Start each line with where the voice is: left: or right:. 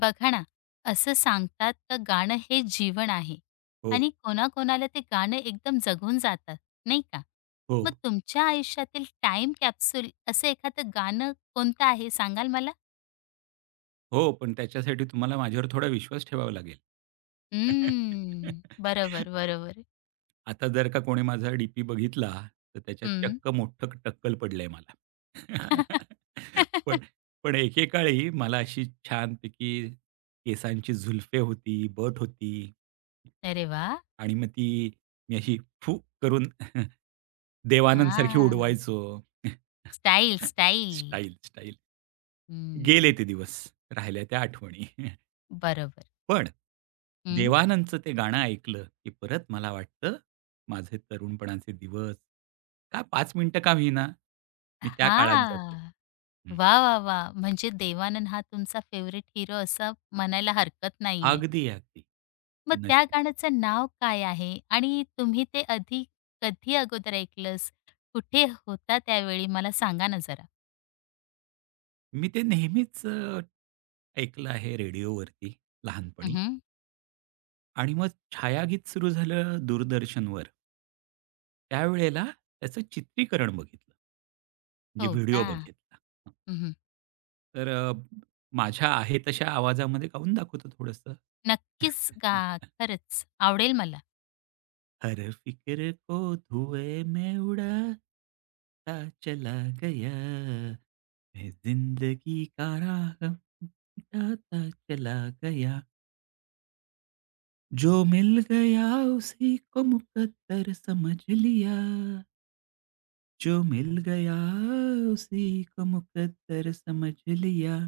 left: बघा ना, असं सांगतात तर गाणं हे जीवन आहे
right: हो,
left: आणि कोणाकोणाला ते गाणं एकदम जगून जातात, नाही का?
right: हो,
left: मग तुमच्या आयुष्यातील टाईम कॅप्सूल असं एखादं गाणं कोणतं आहे सांगाल मला?
right: हो. पण त्याच्यासाठी तुम्हाला माझ्यावर थोडा विश्वास ठेवावा लागेल.
left: हम्म. बरोबर, बरोबर.
right: आता जर का कोणी माझा डीपी बघितला, तर त्याच्यात
left: हं.
right: चक्क मोठं टक्कल पडलंय मला. पण पण एकेकाळी मला अशी छानपैकी केसांची झुलफे होती, बट होती
left: अरे वा,
right: आणि मग ती मी अशी फू करून देवानंदसारखी
left: हां.
right: उडवायचो.
left: Style, style.
right: Style, style. गेले
left: हं.
right: ते दिवस. राहिल्या त्या आठवणी.
left: बरोबर.
right: पण
left: हं.
right: देवानंदचं ते गाणं ऐकलं, की परत मला वाटतं माझे तरुणपणाचे दिवस, का पाच मिनिटं का होईना, मी त्या काळात जातो.
left: हां.
right: हं.
left: वाह! म्हणजे देवानंद हा तुमचा फेव्हरेट हीरो असं म्हणायला हरकत नाहीये.
right: अगदी, अगदी.
left: मग त्या
right: नशीब.
left: गाण्याचं नाव काय आहे? आणि तुम्ही ते आधी कधी अगोदर ऐकलंस? कुठे होता त्यावेळी मला सांगा ना जरा?
right: मी ते नेहमीच ऐकलं आहे रेडिओवरती
left: हं,
right: लहानपणी
left: हं.
right: आणि मग छायागीत सुरू झालं दूरदर्शनवर. त्यावेळेला त्याचं चित्रीकरण बघितलं. म्हणजे
left: हो
right: व्हिडिओ
left: का?
right: बघितला. हं.
left: हं,
right: तर माझ्या आहे तशा आवाजामध्ये गाऊन दाखवतो थोडंसं.
left: नक्कीच गा. खरंच आवडेल मला.
right: हर फिक्र को धुएँ में उड़ाता चला गया, मैं ज़िंदगी का राह मिटाता चला गया, जो मिल गया उसी को मुकद्दर समझ लिया, जो मिल गया उसी को मुकद्दर समझ लिया.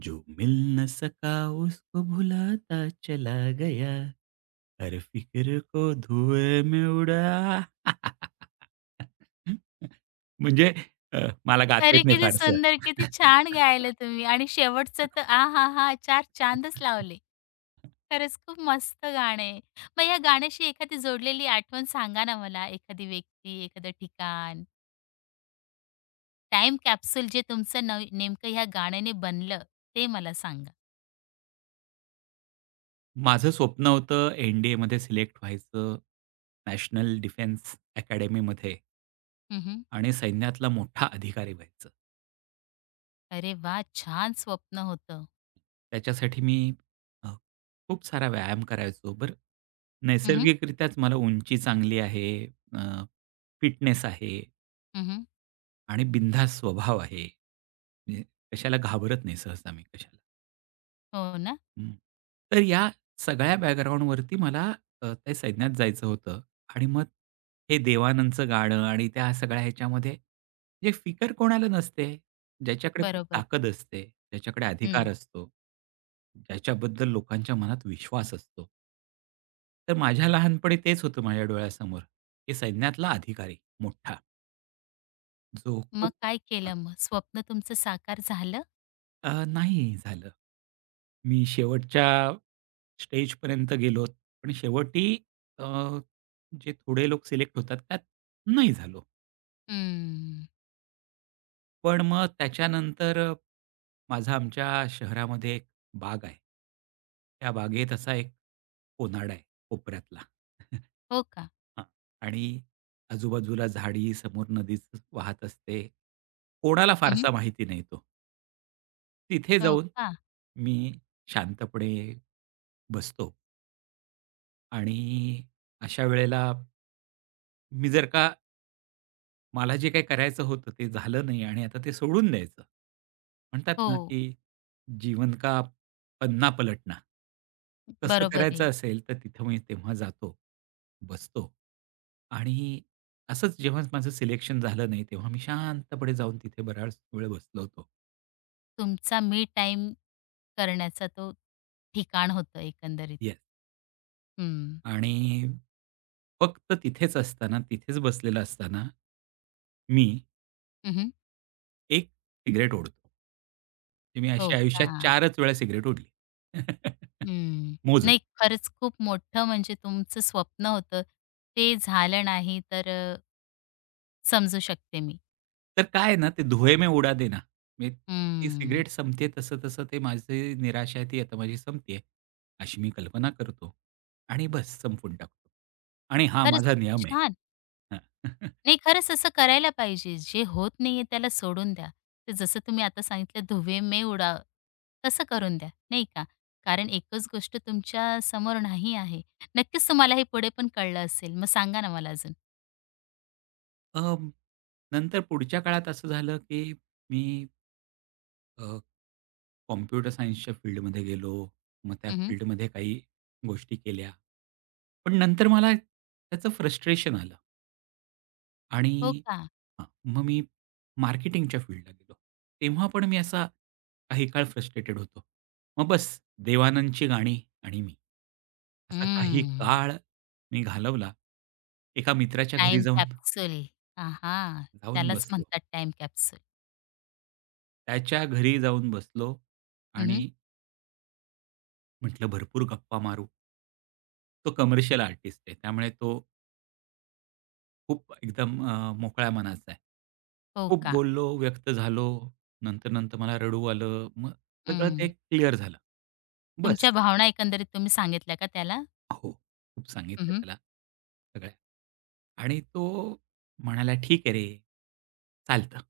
right: जो मिल न सका उसको भुलाता चला गया हर फिक्र को धुए में उड़ा. म्हणजे अ, मला गाता
left: अरे,
right: येत नाही
left: किती
right: फारसं.
left: सुंदर, किती छान गायलं तुम्ही आणि शेवटचं तर आहाहा! चार चांदच लावले. खरंच खूप मस्त गाणं आहे. मग या गाण्याशी एखादी जोडलेली आठवण सांगा ना मला? एखादी व्यक्ती, एखादं ठिकाण? टाइम कॅप्सूल जे तुमचं नेमकं ह्या गाण्याने बनलं, ते मला सांगा?
right: माझं स्वप्न होतं एन-डी-एमध्ये सिलेक्ट व्हायचं, नॅशनल डिफेन्स अकॅडमीमध्ये
left: हं,
right: आणि सैन्यातला मोठा अधिकारी व्हायचं.
left: अरे वा, छान स्वप्न होतं.
right: त्याच्यासाठी मी अ, खूप सारा व्यायाम करायचो. बरं,
left: हं.
right: नैसर्गिकरित्याच मला उंची चांगली आहे, फिटनेस आहे आणि बिनधास्त स्वभाव आहे. म्हणजे कशाला घाबरत नाही सहसा मी कशाला.
left: हो ना?
right: हं. तर या सगळ्या बॅकग्राऊंडवरती मला त्या सैन्यात जायचं होतं आणि मग हे देवानंदचं गाणं आणि त्या सगळ्या ह्याच्यामध्ये म्हणजे फिकर कोणाला नसते, ज्याच्याकडे खूप
left: बरोबर.
right: ताकद असते, ज्याच्याकडे अधिकार
left: हं.
right: असतो, ज्याच्याबद्दल लोकांच्या मनात विश्वास असतो. तर माझ्या लहानपणी तेच होतं माझ्या डोळ्यासमोर, की सैन्यातला अधिकारी मोठा, जो
left: मग
right: खूप
left: काय केलं मग? स्वप्न तुमचं साकार झालं?
right: नाही झालं. मी शेवटच्या स्टेजपर्यंत गेलो. पण शेवटी अ, जे थोडे लोक सिलेक्ट होतात त्यात नाही झालो.
left: हम्म.
right: पण मग त्याच्यानंतर माझा आमच्या शहरामध्ये एक बाग आहे. त्या बागेत असा एक कोनाडा आहे कोपऱ्यातला.
left: हो का?
right: हां. आणि आजूबाजूला झाडी, समोर नदीच वाहत असते. कोणाला
left: हं,
right: फारसा माहिती नाही तो. तिथे
left: हो
right: जाऊन
left: का?
right: मी शांतपणे बसतो. आणि अशा वेळेला मी जर का मला जे काही करायचं होतं ते झालं नाही आणि आता ते सोडून द्यायचं. म्हणतात ना,
left: हो.
right: की जीवन का पन्ना पलटना. तसं
left: बरोबर आहे.
right: करायचं असेल तर तिथं मी तेव्हा जातो, बसतो आणि असंच जेव्हा माझं सिलेक्शन झालं नाही, तेव्हा मी शांतपणे जाऊन तिथे बराच वेळ बसलो होतो.
left: तुमचा मी टाइम करण्याचा तो ठिकाण होतं एकंदरीत.
right: येस.
left: हं.
right: आणि फक्त तिथेच असताना, तिथेच बसलेला असताना मी
left: हं,
right: एक सिगारेट ओढतो. ते मी अशी
left: हो का?
right: आयुष्यात 4च वेळा सिगारेट ओढली.
left: हं.
right: मोजून.
left: नाही खरंच खूप मोठं म्हणजे तुमचं स्वप्न होतं. ते झालं नाही तर समजू शकते मी.
right: तर काय आहे ना, ते धुए में उडा देना. मी ती
left: हं.
right: सिगारेट संपते तसं-तसं ते माझी निराशा आहे ती आता माझी संपते अशी मी कल्पना करतो आणि बस संपवून टाकतो. आणि हा
left: खरंच
right: माझा
left: खूप
right: नियम आहे.
left: छान.
right: हां.
left: नाही खरंच असं करायला पाहिजे. जे होत नाहीये त्याला सोडून द्या. तर जसं तुम्ही आता सांगितलं धुवे में उड़ा, तसं करून द्या, नाही का? कारण एकच गोष्ट तुमच्या समोर नाही आहे. नक्कीच तुम्हाला हे पुढे पण कळलं असेल. मग सांगा ना मला अजून?
right: अ, नंतर पुढच्या काळात असं झालं, की मी अ कॉम्प्युटर सायन्सच्या फील्डमध्ये गेलो. मग त्या
left: हं,
right: फील्डमध्ये काही गोष्टी केल्या. पण नंतर मला त्याचं फ्रस्ट्रेशन आलं
left: हो
right: आणि
left: का?
right: हां, मग मी मार्केटिंगच्या फील्डला गेलो. तेव्हा पण मी असा काही काळ फ्रस्ट्रेटेड होतो. मग बस देवानंदची गाणी आणि मी. असा काही
left: हं.
right: काळ मी घालवला. एका मित्राच्या घरी
left: टाईम
right: जाऊन
left: कॅप्सूल. आहा!
right: जाऊन
left: त्यालाच
right: बसलो.
left: म्हणतात टाईम कॅप्सूल.
right: त्याच्या घरी जाऊन बसलो
left: हं.
right: आणि म्हटलं भरपूर गप्पा मारू. तो कमर्शियल आर्टिस्ट आहे. त्यामुळे तो खूप एकदम मोकळ्या मनाचा आहे.
left: हो
right: खूप
left: का?
right: बोललो, व्यक्त झालो. नंतर-नंतर मला रडू आलं. मग सगळं ते
left: हं.
right: क्लिअर झालं. बस.
left: तुमच्या भावना एकंदरीत तुम्ही सांगितल्या का त्याला?
right: हो. खूप
left: हं,
right: सांगितलं
left: हं.
right: त्याला सगळ्या. आणि तो म्हणाला, "ठीक आहे रे, चालतं."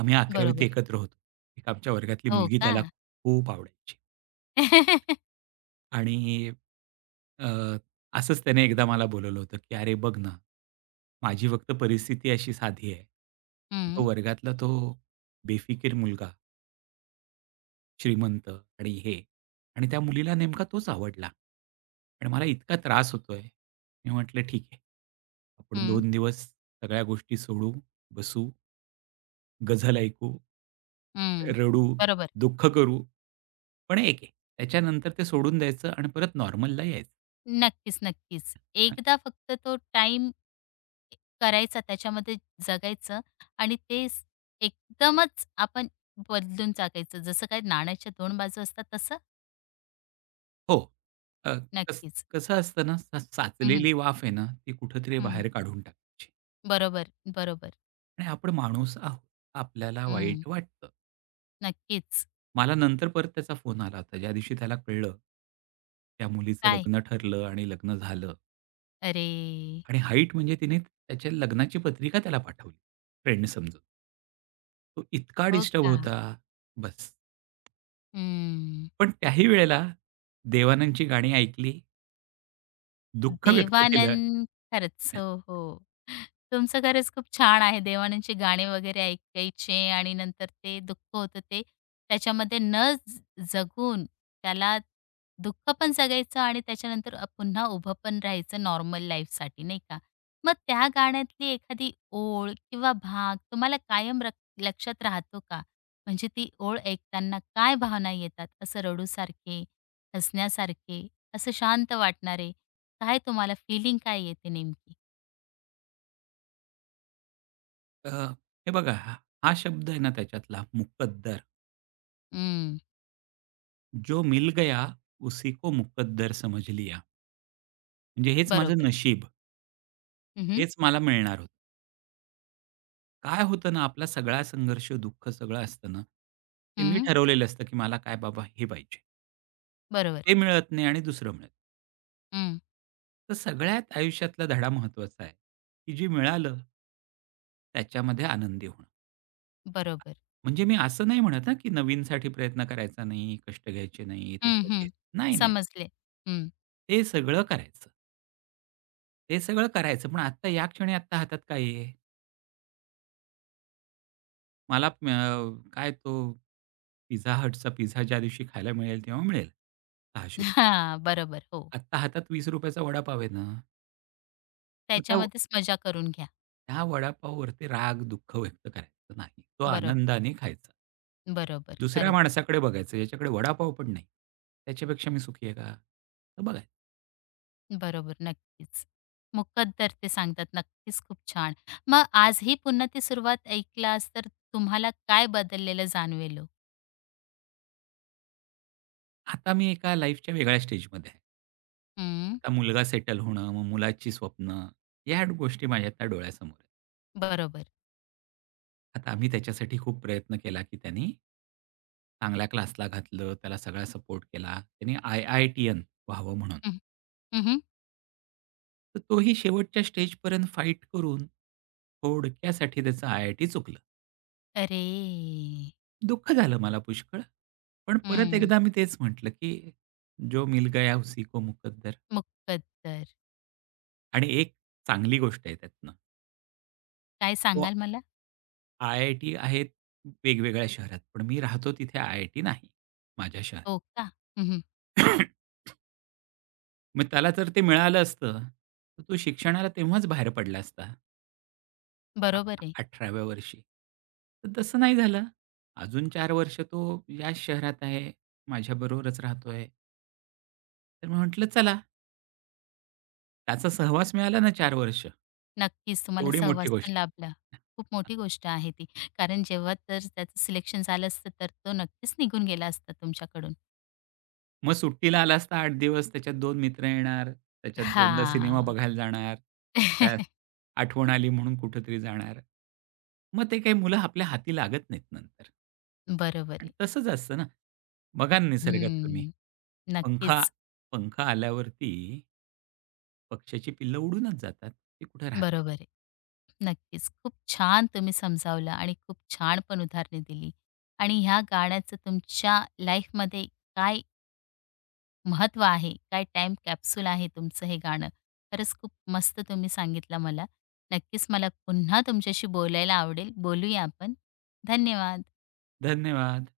right: आम्ही 11वी
left: बरोबर
right: ते
left: आहे.
right: एकत्र होतो. एक आमच्या वर्गातली
left: हो
right: मुलगी
left: का?
right: त्याला खूप आवडायची. आणि अ, असंच त्याने एकदा मला बोलवलं होतं, की "अरे बघ ना, माझी फक्त परिस्थिती अशी साधी आहे. तो
left: हं,
right: वर्गातला तो बेफिकीर मुलगा, श्रीमंत आणि हे आणि त्या मुलीला नेमका तोच आवडला आणि मला इतका त्रास होतोय." मी म्हटलं, "ठीक आहे. आपण
left: हं,
right: 2 दिवस सगळ्या गोष्टी सोडू, बसू, गझल ऐकू,
left: हं.
right: रडू,
left: बरोबर.
right: दुःख करू, पण एक आहे त्याच्यानंतर ते सोडून द्यायचं आणि परत नॉर्मलला यायचं."
left: नक्कीच. एकदा फक्त तो टाईम करायचा, त्याच्यामध्ये जगायचं आणि ते स एकदमच आपण बदलून जगायचं. जसं काही नाण्याच्या 2 बाजू असतात तसं?
right: हो. अ, कस
left: नक्कीच.
right: कसं असतं ना,
left: हं, हं,
right: साचलेली वाफ आहे ना, ती कुठेतरी बाहेर काढून टाकायची
left: बरोबर, बरोबर.
right: आणि आपण माणूस आहोत. आपल्याला
left: हं.
right: वाईट वाटतं.
left: नक्कीच.
right: मला नंतर परत त्याचा फोन आला होता. ज्या दिवशी त्याला कळलं, त्या मुलीचं
left: काय?
right: लग्न ठरलं आणि लग्न झालं
left: अरे!
right: आणि हाईट म्हणजे तिने त्याच्या लग्नाची पत्रिका त्याला पाठवली, फ्रेंड समजून. तो इतका
left: हो
right: डिस्टर्ब
left: का?
right: होता, बस.
left: हं.
right: पण त्याही वेळेला देवानंदची गाणी ऐकली, दुःख व्यक्त केलं.
left: देवानंद खरंच. हो. तुमचं खरंच खूप छान आहे. देवानंदचे गाणे वगैरे ऐकायचे आणि नंतर ते दुःख होतं ते त्याच्यामध्ये न ज जगून त्याला दुःख पण जगायचं आणि त्याच्यानंतर पुन्हा उभं पण राहायचं नॉर्मल लाईफसाठी नाही का? मग त्या गाण्यातली एखादी ओळ किंवा भाग तुम्हाला कायम लक्षात राहतो का? म्हणजे ती ओळ ऐकताना काय भावना येतात? असं रडूसारखे, हसण्यासारखे, असं शांत वाटणारे? काय तुम्हाला फीलिंग काय येते नेमकी?
right: अ, हे बघा, हा हा शब्द आहे ना त्याच्यातला मुकद्दर.
left: हं,
right: जो मिल गया, उसी को मुकद्दर समझ लिया. म्हणजे हेच माझं
left: बरोबर.
right: नशीब,
left: हं.
right: हेच मला मिळणार होतं. काय होतं ना, आपला सगळा संघर्ष, दुःख सगळं असतं ना, ते मी ठरवलेलं असतं, की मला काय बाबा हे पाहिजे.
left: बरोबर.
right: ते मिळत नाही आणि दुसरं मिळतं.
left: हं,
right: तर सगळ्यात आयुष्यातला धडा महत्त्वाचा आहे, की जे मिळालं त्याच्यामध्ये आनंदी होणं.
left: बरोबर.
right: म्हणजे मी असं नाही म्हणत हां, की नवीनसाठी प्रयत्न करायचा नाही, कष्ट घ्यायचे नाहीत,
left: हं,
right: एफर्ट
left: हं.
right: घ्यायचे नाही, नाही.
left: समजले. हं.
right: ते सगळं करायचं. ते सगळं करायचं. पण आत्ता या क्षणी आत्ता हातात काय आहे? मला काय तो पिझ्झा हटचा पिझ्झा ज्या दिवशी खायला मिळेल तेव्हा मिळेल. ₹600 त.
left: हां, बरोबर. हो,
right: आत्ता हातात ₹20 चा वडापाव आहे ना, मग त्या
left: त्याच्यामध्येच मजा करून घ्या.
right: त्या वडापाववरती राग, दुःख व्यक्त करायचं नाही. तो
left: बरोबर,
right: आनंदाने खायचा.
left: बरोबर.
right: दुसऱ्या
left: खरंच.
right: माणसाकडे बघायचं, ज्याच्याकडे वडापाव पण नाही. त्याच्यापेक्षा मी सुखी आहे का? तर बघायचं.
left: बरोबर, नक्कीच. मुकद्दर ते सांगतात. नक्कीच, खूप छान. मग आजही पुन्हा ती सुरुवात ऐकलास तर तुम्हाला काय बदललेलं जाणवेल ओ?
right: आता मी एका लाईफच्या वेगळ्या स्टेजमध्ये आहे.
left: हं,
right: आता मुलगा सेटल होणं, मग मुलाची स्वप्न, या गोष्टी माझ्या त्या डोळ्यासमोर आहेत.
left: बरोबर.
right: आता आम्ही त्याच्यासाठी खूप प्रयत्न केला, की त्यानी चांगल्या क्लासला घातलं, त्याला सगळा सपोर्ट केला. त्यानी आय-आय-टी-यन व्हावं म्हणून.
left: हं, हं,
right: तर तोही शेवटच्या स्टेजपर्यंत फाईट करून थोडक्यासाठी त्याचं आय-आय-टी चुकलं.
left: अरे!
right: दुःख झालं मला पुष्कळ. पण परत
left: हं,
right: एकदा मी तेच म्हटलं, की "जो मिल गया उसी को मुकद्दर."
left: मुकद्दर.
right: आणि एक चांगली गोष्ट आहे त्यातनं.
left: काय
right: तो
left: सांगाल मला?
right: आय-आय-टी आहेत वेगवेगळ्या शहरात, पण मी राहतो तिथे आय-आय-टी नाही माझ्या शहरात.
left: हो का? हं.
right: मग त्याला जर ते मिळालं असतं, तर तो शिक्षणाला तेव्हाच बाहेर पडला असता, आ
left: बरोबर आहे.
right: 18व्या वर्षी. तर तसं नाही झालं. अजून चार वर्ष तो याच शहरात आहे, माझ्याबरोबरच राहतोय. तर मी म्हटलं चला, त्याचा सहवास मिळाला ना चार वर्ष.
left: नक्कीच तुम्हाला
right: एवढी मोठी
left: सहवास
right: गोष्ट
left: पण लाभला.
right: आहे.
left: खूप मोठी गोष्ट आहे ती. कारण जेव्हा तर त्याचं सिलेक्शन झालं असतं, तर तो नक्कीच निघून गेला असता तुमच्याकडून.
right: मग सुट्टीला आलास तर 8 दिवस त्याच्यात दोन मित्र येणार, त्याच्यात 2दा सिनेमा
left: हां.
right: बघायला जाणार, त्यात आठवण आली म्हणून कुठेतरी जाणार. मग ते काही मुलं आपल्या हाती लागत नाहीत नंतर.
left: बरोबर
right: आणि
left: आहे.
right: तसंच असतं ना, बघा ना निसर्गात तुम्ही.
left: हं.
right: पंखा
left: नक्कीच.
right: पंखा आल्यावरती पक्ष्याची पिल्लं उडूनच जातात. ते कुठे राहतात?
left: बरोबर आहे. नक्कीच. खूप छान तुम्ही समजावलं आणि खूप छान पण उदाहरणे दिली. आणि ह्या गाण्याचं तुमच्या लाईफमध्ये काय महत्व आहे. काय टाइम कॅप्सूल आहे तुमचं हे गाणं. खरंच खूप मस्त तुम्ही सांगितलं मला. नक्कीच मला पुन्हा तुमच्याशी बोलायला आवडेल. बोलूया आपण. धन्यवाद.
right: धन्यवाद.